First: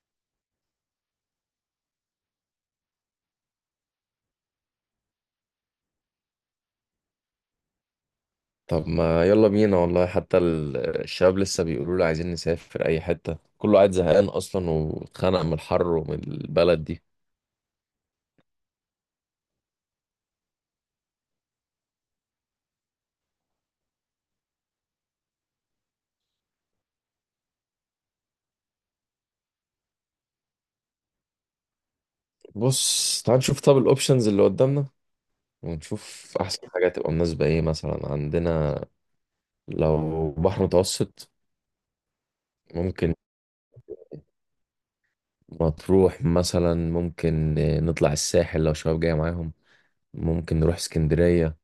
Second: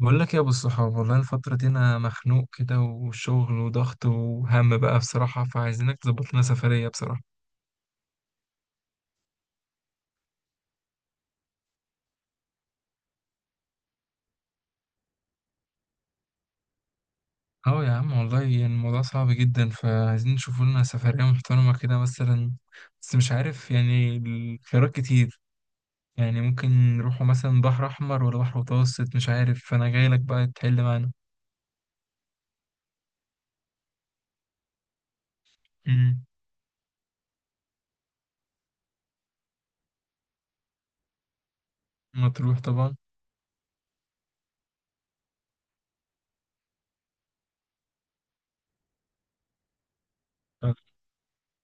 بقول لك يا ابو الصحاب، والله الفترة دي انا مخنوق كده، وشغل وضغط وهم بقى بصراحة، فعايزينك تظبط لنا سفرية بصراحة. طب ما يلا بينا والله حتى الشباب لسه بيقولوا لي عايزين نسافر اي حتة، كله قاعد زهقان اصلا واتخنق من الحر ومن البلد دي. اه يا عم، والله يعني الموضوع صعب جدا، فعايزين نشوف لنا سفرية محترمة كده مثلا. بس مش عارف، يعني الخيارات كتير. يعني ممكن نروحوا مثلا بحر احمر ولا بحر متوسط، مش عارف، فانا جاي لك بقى تحل معانا. بص، تعال نشوف طب الاوبشنز اللي قدامنا، امم ونشوف احسن حاجة تبقى مناسبة ايه مثلا عندنا. لو بحر متوسط مطروح طبعا. ممكن، مطروح مثلا ممكن، نطلع الساحل لو شباب جاية معاهم، ممكن نروح اسكندرية.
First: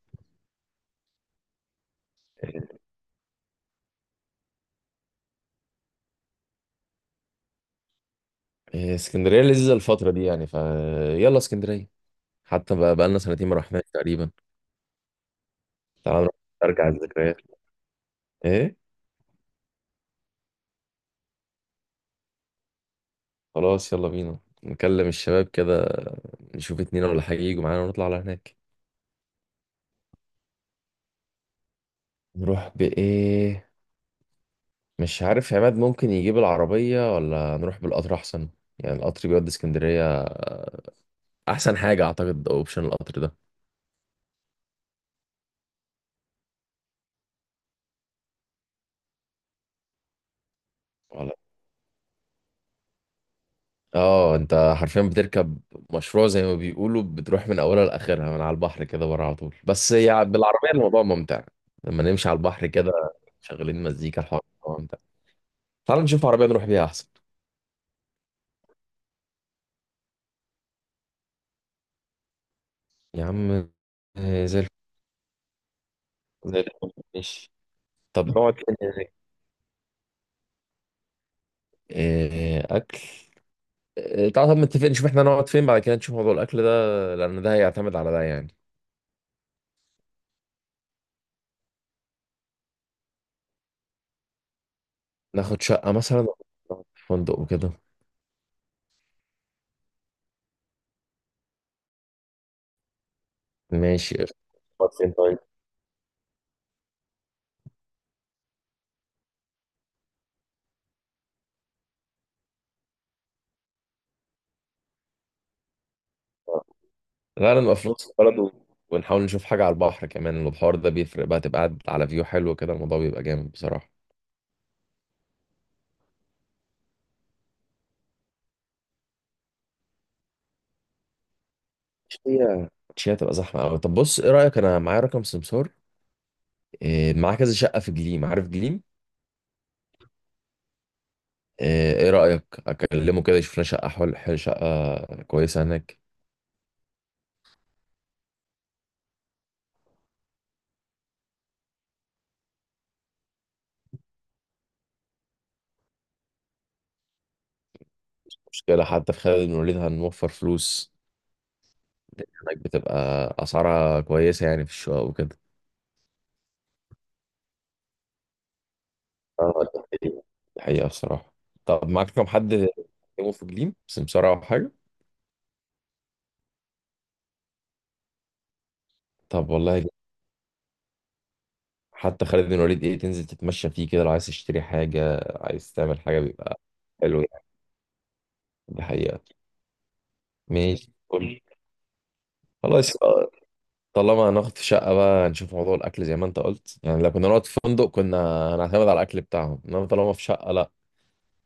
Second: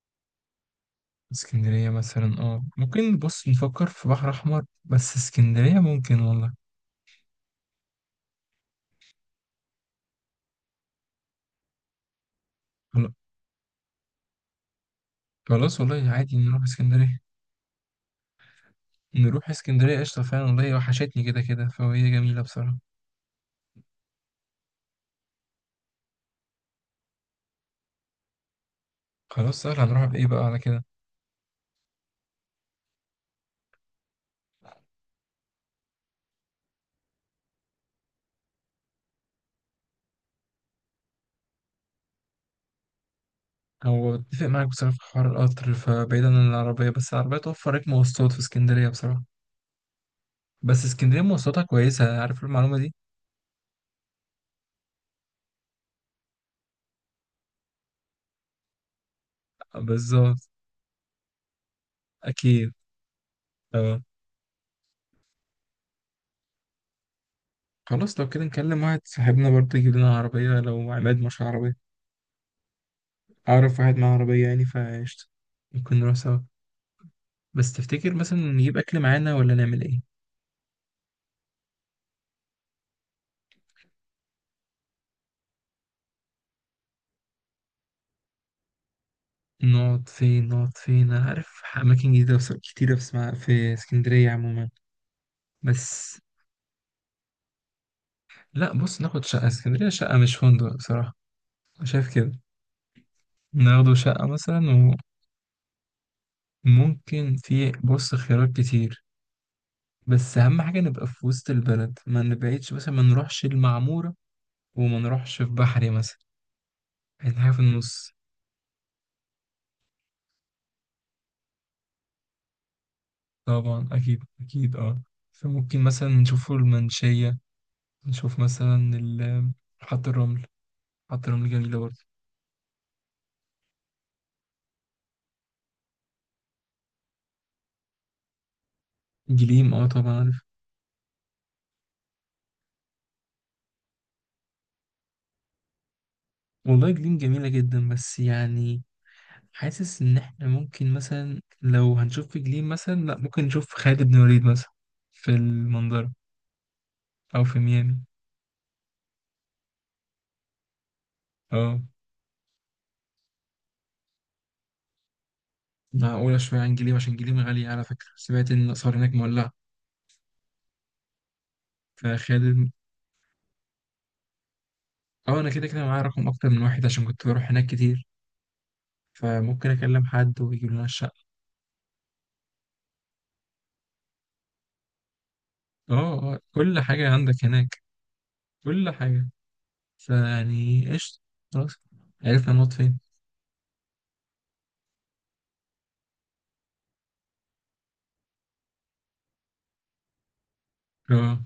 اسكندرية مثلا، اه ممكن، بص نفكر في بحر احمر، بس اسكندرية ممكن والله. إيه، اسكندرية لذيذة الفترة دي يعني، فيلا اسكندرية حتى بقى، بقالنا 2 سنتين ما رحناش تقريبا. خلاص والله، تعال نروح عادي نروح نرجع اسكندرية. الذكريات، ايه. نروح اسكندرية قشطة، فعلا والله وحشتني كده كده، فهي جميلة بصراحة. خلاص يلا بينا نكلم الشباب كده، نشوف اتنين ولا حاجة يجوا معانا ونطلع على هناك. خلاص سهل، هنروح بإيه بقى على كده؟ نروح بإيه؟ مش عارف، عماد ممكن يجيب العربية ولا نروح بالقطر أحسن. يعني القطر بيودي اسكندرية، أحسن حاجة أعتقد أوبشن القطر ده. هو اتفق معاك بصراحة في حوار القطر، فبعيدا عن العربية، بس العربية توفر لك مواصلات في اسكندرية بصراحة. بس اسكندرية ولا، مواصلاتها كويسة، عارف المعلومة دي؟ اه انت حرفيا بتركب مشروع زي ما بيقولوا، بتروح من اولها لاخرها من على البحر كده بره على طول، بس يعني بالظبط. بالعربيه الموضوع ممتع لما نمشي على البحر أكيد. كده، شغالين اه. مزيكا الحوار، ممتع. تعال نشوف عربية نروح بيها أحسن. خلاص لو كده نكلم واحد صاحبنا برضه يجيب لنا عربية، لو عماد مش عربية. يا عم، أعرف واحد معاه آه، عربية زي يعني، الفل. فقشطة. ممكن نروح سوا. زي الفل ماشي. بس تفتكر طب مثلا نقعد فين نجيب أكل هناك؟ معانا ولا نعمل إيه؟ آه، أكل. آه، تعال طب، متفق نشوف احنا نقعد فين بعد كده نشوف موضوع الأكل ده، لأن ده هيعتمد على ده يعني. نقعد فين، انا عارف اماكن جديده كتيره في اسمها في اسكندريه عموما. ناخد شقة مثلا بس أو نقعد في فندق وكده. لا، بص، ناخد شقه، اسكندريه شقه مش فندق بصراحه. أنا شايف كده. ناخده ماشي شقه قشطة. مثلا. نقعد فين طيب؟ وممكن في بص خيارات كتير، بس اهم حاجه نبقى في وسط البلد، ما نبعدش مثلا، ما نروحش المعموره، وما نروحش في بحري مثلا، يعني حاجه في غالبا نبقى في نص النص. البلد ونحاول نشوف حاجة على البحر كمان، البحر ده بيفرق بقى، تبقى قاعد على فيو حلو كده الموضوع بيبقى جامد طبعا، بصراحة. اكيد اكيد. اه. فممكن مثلا نشوف المنشيه، نشوف مثلا حط الرمل. حط الرمل جميله برضه. هي مش هي هتبقى زحمة أوي؟ طب بص، إيه رأيك، أنا معايا رقم سمسار، إيه، معاه كذا شقة في جليم، عارف جليم؟ جليم، اه طبعا عارف. ايه، إيه رأيك اكلمه كده يشوف لنا شقة، شقة كويسة هناك. والله جليم جميلة جدا، بس يعني حاسس ان احنا ممكن مثلا، لو هنشوف في جليم مثلا، لا ممكن نشوف خالد بن وليد مثلا، في المنظرة، او في ميامي. مشكلة، حتى في خالد بن الوليد هنوفر فلوس، اه، لأن هناك بتبقى اسعارها كويسة يعني في الشقق وكده. معقولة شوية عن جليم، عشان جليم غالية، على فكرة سمعت ان الاسعار هناك مولعة. اه ده حقيقة، ده حقيقة بصراحة. طب معاك كم حد فخالد، يكلمه في جليم بس بسرعة أو حاجة؟ اه انا كده كده معايا رقم اكتر من واحد، عشان كنت بروح هناك كتير، طب فممكن والله جامد. اكلم حد ويجيب لنا الشقة. حتى خالد بن الوليد، ايه، تنزل تتمشى فيه كده، لو عايز تشتري حاجة عايز اه تعمل حاجة اه، بيبقى كل حاجة حلو عندك يعني. هناك، ده كل حقيقة. حاجة. فيعني ماشي قشطة. قول لي. خلاص عرفنا نقعد خلاص، فين. طالما هناخد في شقة بقى نشوف موضوع الأكل زي ما أنت قلت. يعني لو كنا نقعد في فندق كنا هنعتمد على الأكل بتاعهم، إنما طالما في شقة، لأ، اه.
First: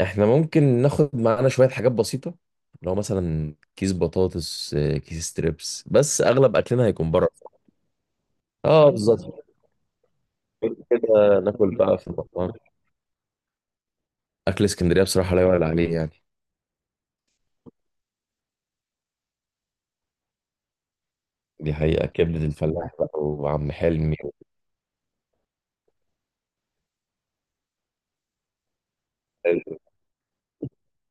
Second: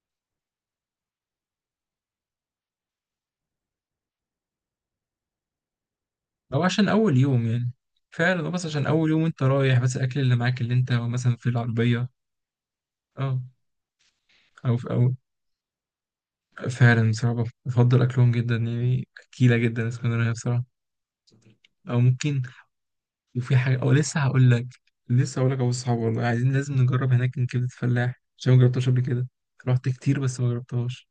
إحنا ممكن ناخد معانا شوية حاجات بسيطة. لو مثلا كيس بطاطس، كيس ستريبس، بس أغلب او أكلنا عشان هيكون اول بره. يوم يعني، فعلا هو بس عشان أه اول يوم انت بالظبط، رايح، بس الاكل اللي معاك اللي انت مثلا كده في ناكل بقى العربيه. في المطعم. اه. أكل او في اسكندرية او، بصراحة لا يعلى عليه يعني. فعلا بصراحه بفضل اكلهم جدا، يعني اكيله جدا اسكندريه بصراحه. دي او حقيقة، ممكن، كبدة الفلاح بقى وفي وعم حاجه، او حلمي. لسه هقول لك. ابو الصحاب، والله عايزين لازم نجرب هناك من كبده فلاح، عشان ما جربتهاش قبل كده. رحت كتير بس ما جربتهاش.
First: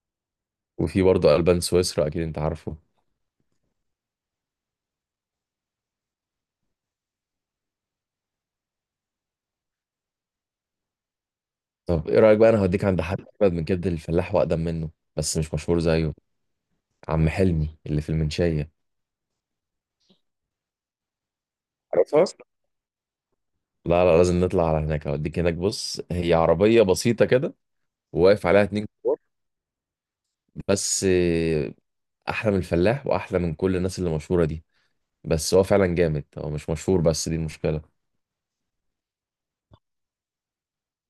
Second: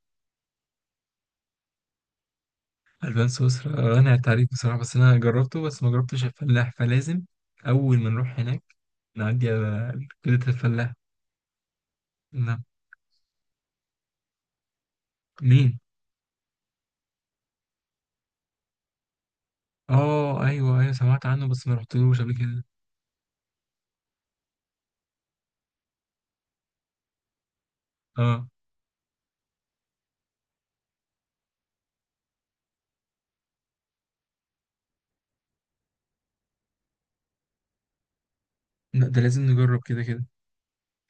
وفي برضه ألبان سويسرا، أكيد أنت عارفه. البان سويسرا انا عليك بصراحه، بس انا جربته، بس ما جربتش الفلاح، فلازم اول ما نروح هناك نعدي على كبده الفلاح. طب إيه رأيك بقى، أنا نعم. هوديك عند حد أجمد من كبدة الفلاح وأقدم منه، بس مش مين؟ مشهور زيه. عم حلمي اللي في المنشية. اه ايوه ايوه، سمعت عنه بس ما رحتلوش عارفها؟ قبل كده. لا لا، لازم نطلع على هناك، هوديك هناك. بص، هي عربية بسيطة كده وواقف اه، عليها اتنين كبار، بس أحلى من الفلاح وأحلى من كل الناس اللي مشهورة دي. بس هو فعلا جامد، هو مش مشهور بس دي المشكلة. لا ده لازم نجرب كده كده،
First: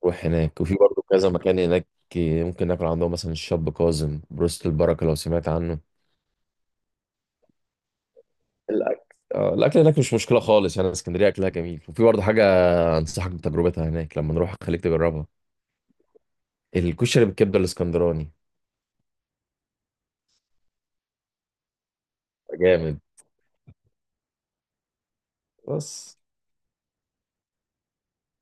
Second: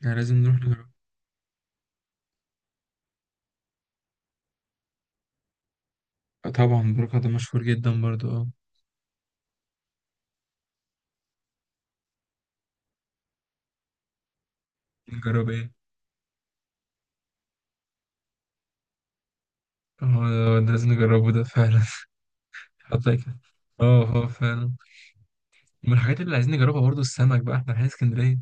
يعني روح لازم نروح هناك، وفي نجرب. برضه كذا مكان هناك. ممكن ناكل عندهم مثلا الشاب كاظم، بروست البركة لو سمعت عنه. آه، طبعا، بروكا ده مشهور جدا برضو. اه. الأكل، الأكل هناك مش مشكلة خالص يعني، اسكندرية أكلها جميل. وفي برضه حاجة أنصحك بتجربتها هناك، لما نروح خليك تجربها، نجرب ايه؟ الكشري بالكبدة الإسكندراني. اه ده لازم نجربه ده فعلا. جامد. حطيت كده. اه اه، فعلا. من بس الحاجات اللي عايزين نجربها برضو السمك بقى، احنا رايحين اسكندريه.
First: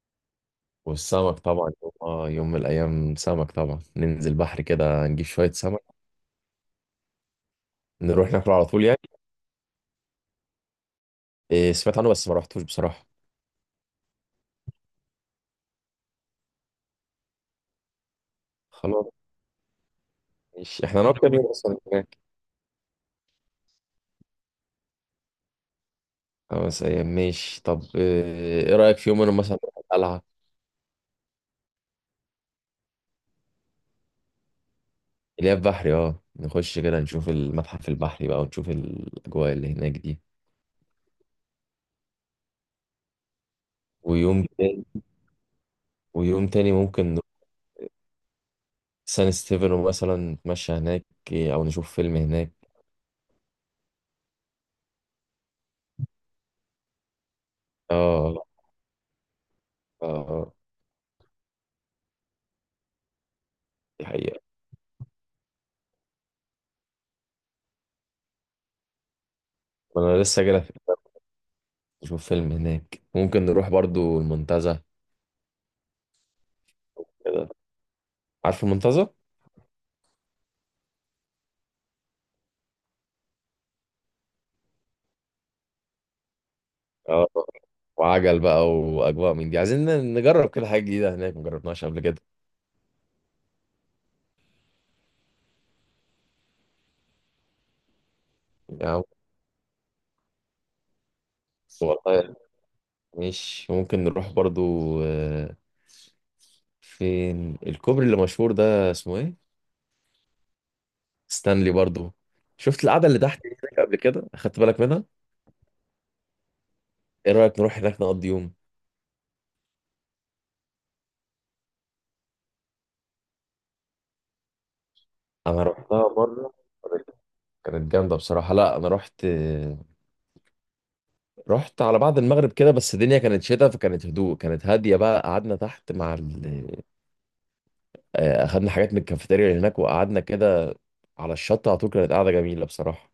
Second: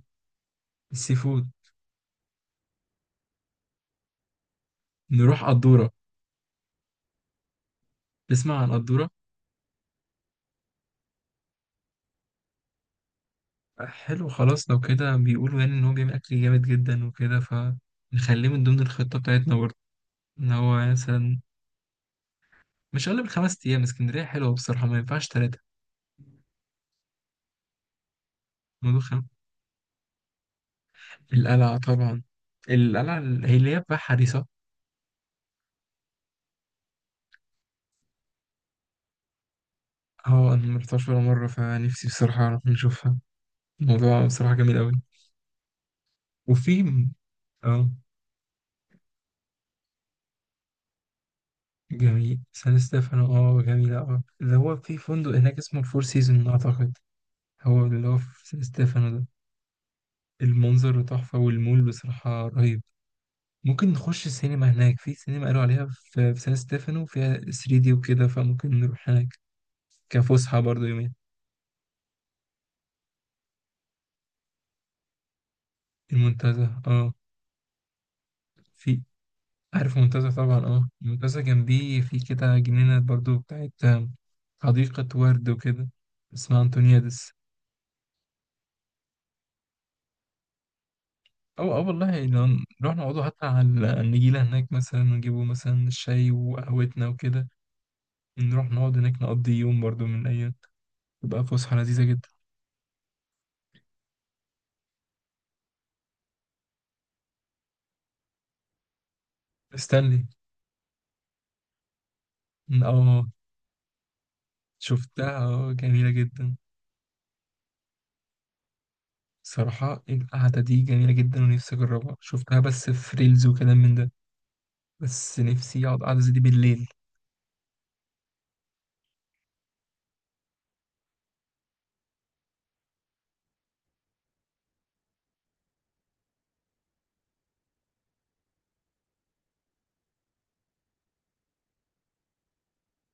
السي والسمك فود. طبعا، يوم يوم من الأيام سمك طبعا، ننزل بحر كده نجيب نروح شوية سمك قدوره. نروح ناكله تسمع على عن طول يعني. قدوره؟ إيه سمعت عنه بس ما رحتوش بصراحة. آه، حلو، خلاص. لو كده بيقولوا يعني ان هو بيعمل اكل جامد جدا وكده، فنخليه من ضمن خلاص الخطه بتاعتنا برضو. ان ماشي، هو احنا هنقعد كام مثلا يوم أصلا هناك؟ مش اقل من 5 ايام، اسكندريه حلوه بصراحه، ما ينفعش تلاتة. 5 أيام ماشي. طب إيه، إيه رأيك في يوم مدخن. منهم مثلا نروح القلعة، القلعة طبعا. القلعة، هي اللي هي بقى حديثة. اللي هي البحري، اه نخش كده نشوف المتحف البحري بقى ونشوف الأجواء اللي هناك دي. اه أنا مرحتهاش ولا مرة، فنفسي بصراحة أعرف نشوفها. الموضوع ويوم بصراحة جميل تاني أوي. ويوم تاني وفي ممكن نروح اه سان ستيفن مثلا نتمشى هناك. إيه، أو نشوف فيلم جميل هناك. سان ستيفانو، اه جميلة، اه اللي هو في فندق هناك اسمه الفور سيزون أعتقد، هو اللي هو اه في سان ستيفانو ده. آه، آه، المنظر تحفة، والمول بصراحة رهيب. ممكن دي نخش حقيقة، السينما هناك، في سينما قالوا عليها في سان ستيفانو فيها 3D وكده، فممكن نروح هناك انا لسه جاي كفسحة برضه يومين. نشوف فيلم هناك. ممكن نروح برضو المنتزه المنتزه، اه. كده. عارف في المنتزه؟ عارف منتزه طبعا، اه منتزه جنبيه في كده جنينة برضو بتاعت، حديقة ورد وكده، اسمها اه، أنتونيادس. وعجل بقى واجواء من دي عايزين نجرب كده حاجه جديده هناك ما أو جربناش أو قبل كده والله لو نروح نقعدوا حتى على النجيلة هناك مثلا، ونجيبوا مثلا الشاي وقهوتنا وكده، نروح نقعد يعني. هناك نقضي يوم برضو من الأيام، تبقى فسحة بس لذيذة جدا. والله، مش ممكن نروح برضو، آه، فين الكوبري اللي مشهور ده اسمه ايه؟ استنلي. ستانلي برضو. شفت القعده اللي اه تحت دي هناك قبل كده، اخدت بالك منها؟ شفتها، اه جميلة جدا. ايه رايك نروح هناك نقضي يوم؟ صراحة القعدة دي جميلة جدا، ونفسي أجربها، شفتها بس في ريلز وكلام من ده، بس انا نفسي أقعد رحتها قعدة زي دي مره، بالليل. كانت كانت جامده بصراحه. لا انا رحت، على بعد المغرب كده، بس الدنيا كانت شتاء فكانت هدوء، كانت هادية بقى، قعدنا تحت مع أخدنا حاجات من الكافيتيريا اللي هناك وقعدنا كده على الشط على طول، كانت قاعدة جميلة بصراحة.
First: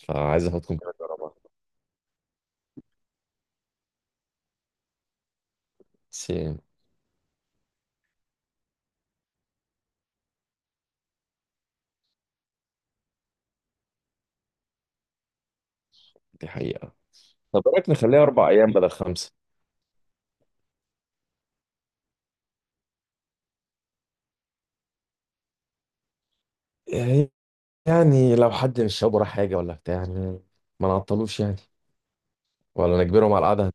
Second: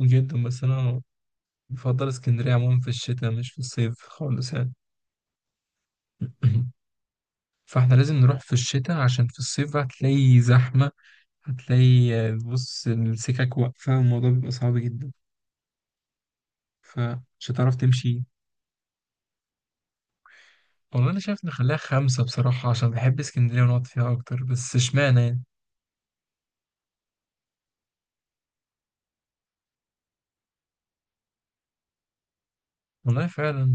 جدا. بس أخدكم كده أنا تجربها. بفضل اسكندرية عموما في الشتاء مش في الصيف خالص يعني. بس فاحنا لازم نروح في الشتاء، عشان في الصيف بقى هتلاقي زحمة، هتلاقي، آه، بص السكك واقفة، الموضوع بيبقى صعب جدا. دي حقيقة. فمش طب إيه هتعرف رأيك نخليها تمشي. 4 أيام بدل 5؟ والله أنا شايف نخليها خمسة بصراحة، عشان بحب اسكندرية ونقعد فيها أكتر، بس اشمعنى يعني. يعني يعني لو حد من الشباب وراه حاجة ولا بتاع يعني، ما نعطلوش يعني، ولا والله نجبرهم على القعدة. فعلا.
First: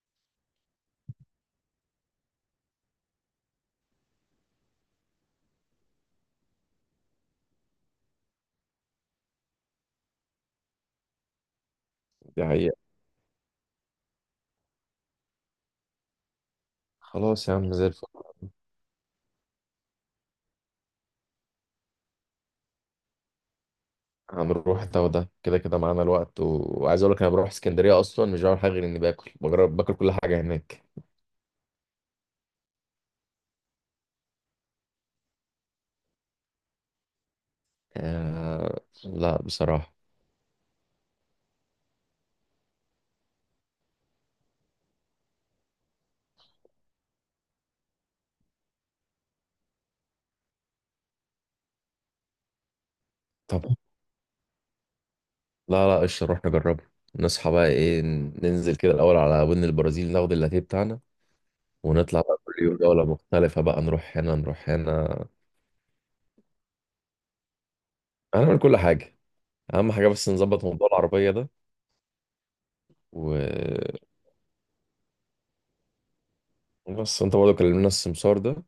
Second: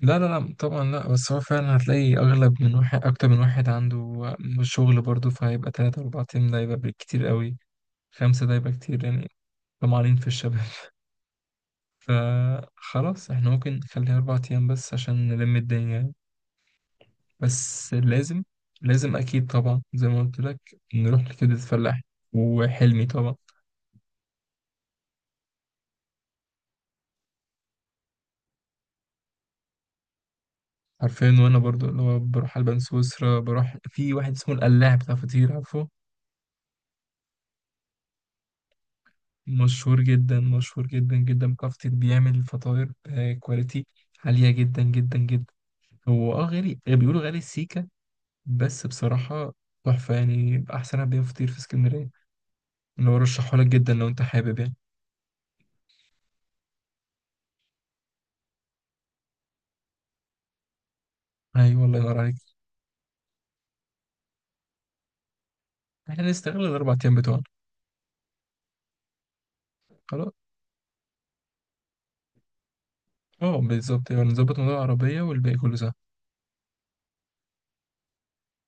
لا لا لا طبعا لا، بس هو فعلا هتلاقي أغلب من واحد، أكتر من واحد عنده، آه، شغل برضه، فهيبقى تلاتة أربعة أيام ده يبقى بالكتير قوي، خمسة ده يبقى كتير يعني. طمعانين في الشباب. دي حقيقة. فخلاص احنا ممكن نخليها 4 أيام بس عشان نلم الدنيا يعني. خلاص يا عم زي بس الفل. لازم، لازم أكيد طبعا زي ما قلت لك، نروح لكبدة الفلاح، وحلمي طبعا. هنروح ده وده، كده كده معانا الوقت وعايز اقول لك انا بروح اسكندريه اصلا مش بعمل حاجه غير اني باكل، بجرب باكل كل حاجه هناك. حرفيا. وأنا برضو اللي هو بروح ألبان سويسرا، بروح في واحد اسمه القلاع بتاع فطير، عارفه؟ لا بصراحه. مشهور جدا، مشهور جدا جدا، بتاع فطير، بيعمل فطاير آه، كواليتي عالية جدا جدا جدا. هو اه غالي، بيقولوا غالي السيكة، بس بصراحة تحفة يعني، أحسن بيع فطير في اسكندرية. اللي هو طب رشحهولك جدا لو أنت حابب يعني. لا لا، قشطه نروح نجربه. نصحى بقى ايه، ننزل كده الاول على ودن البرازيل ناخد اللاتيه بتاعنا، ايوه، الله ينور ونطلع بقى عليك. كل يوم دوله مختلفه، بقى نروح هنا نروح هنا، احنا نستغل ال4 ايام بتوعنا. هنعمل كل حاجه. اهم حاجه بس خلاص. نظبط موضوع العربيه ده اه و- بالظبط، يبقى نظبط موضوع العربية والباقي كله سهل. وبس انت برضه كلمنا السمسار ده،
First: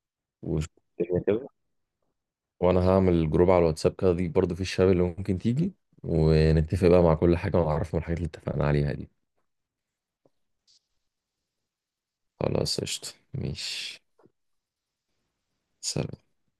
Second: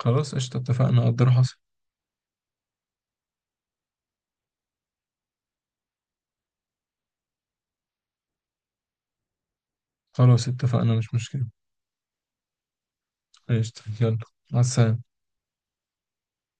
خلاص قشطة، وشوف اتفقنا الدنيا قدر كده. حصل. وانا هعمل جروب على الواتساب كده، دي برضه في الشباب اللي ممكن تيجي ونتفق بقى مع كل حاجة ونعرفهم الحاجات اللي اتفقنا عليها دي. خلاص اتفقنا، مش مشكلة. خلاص قشطة قشطة، ماشي. يلا. مع السلامة. سلام.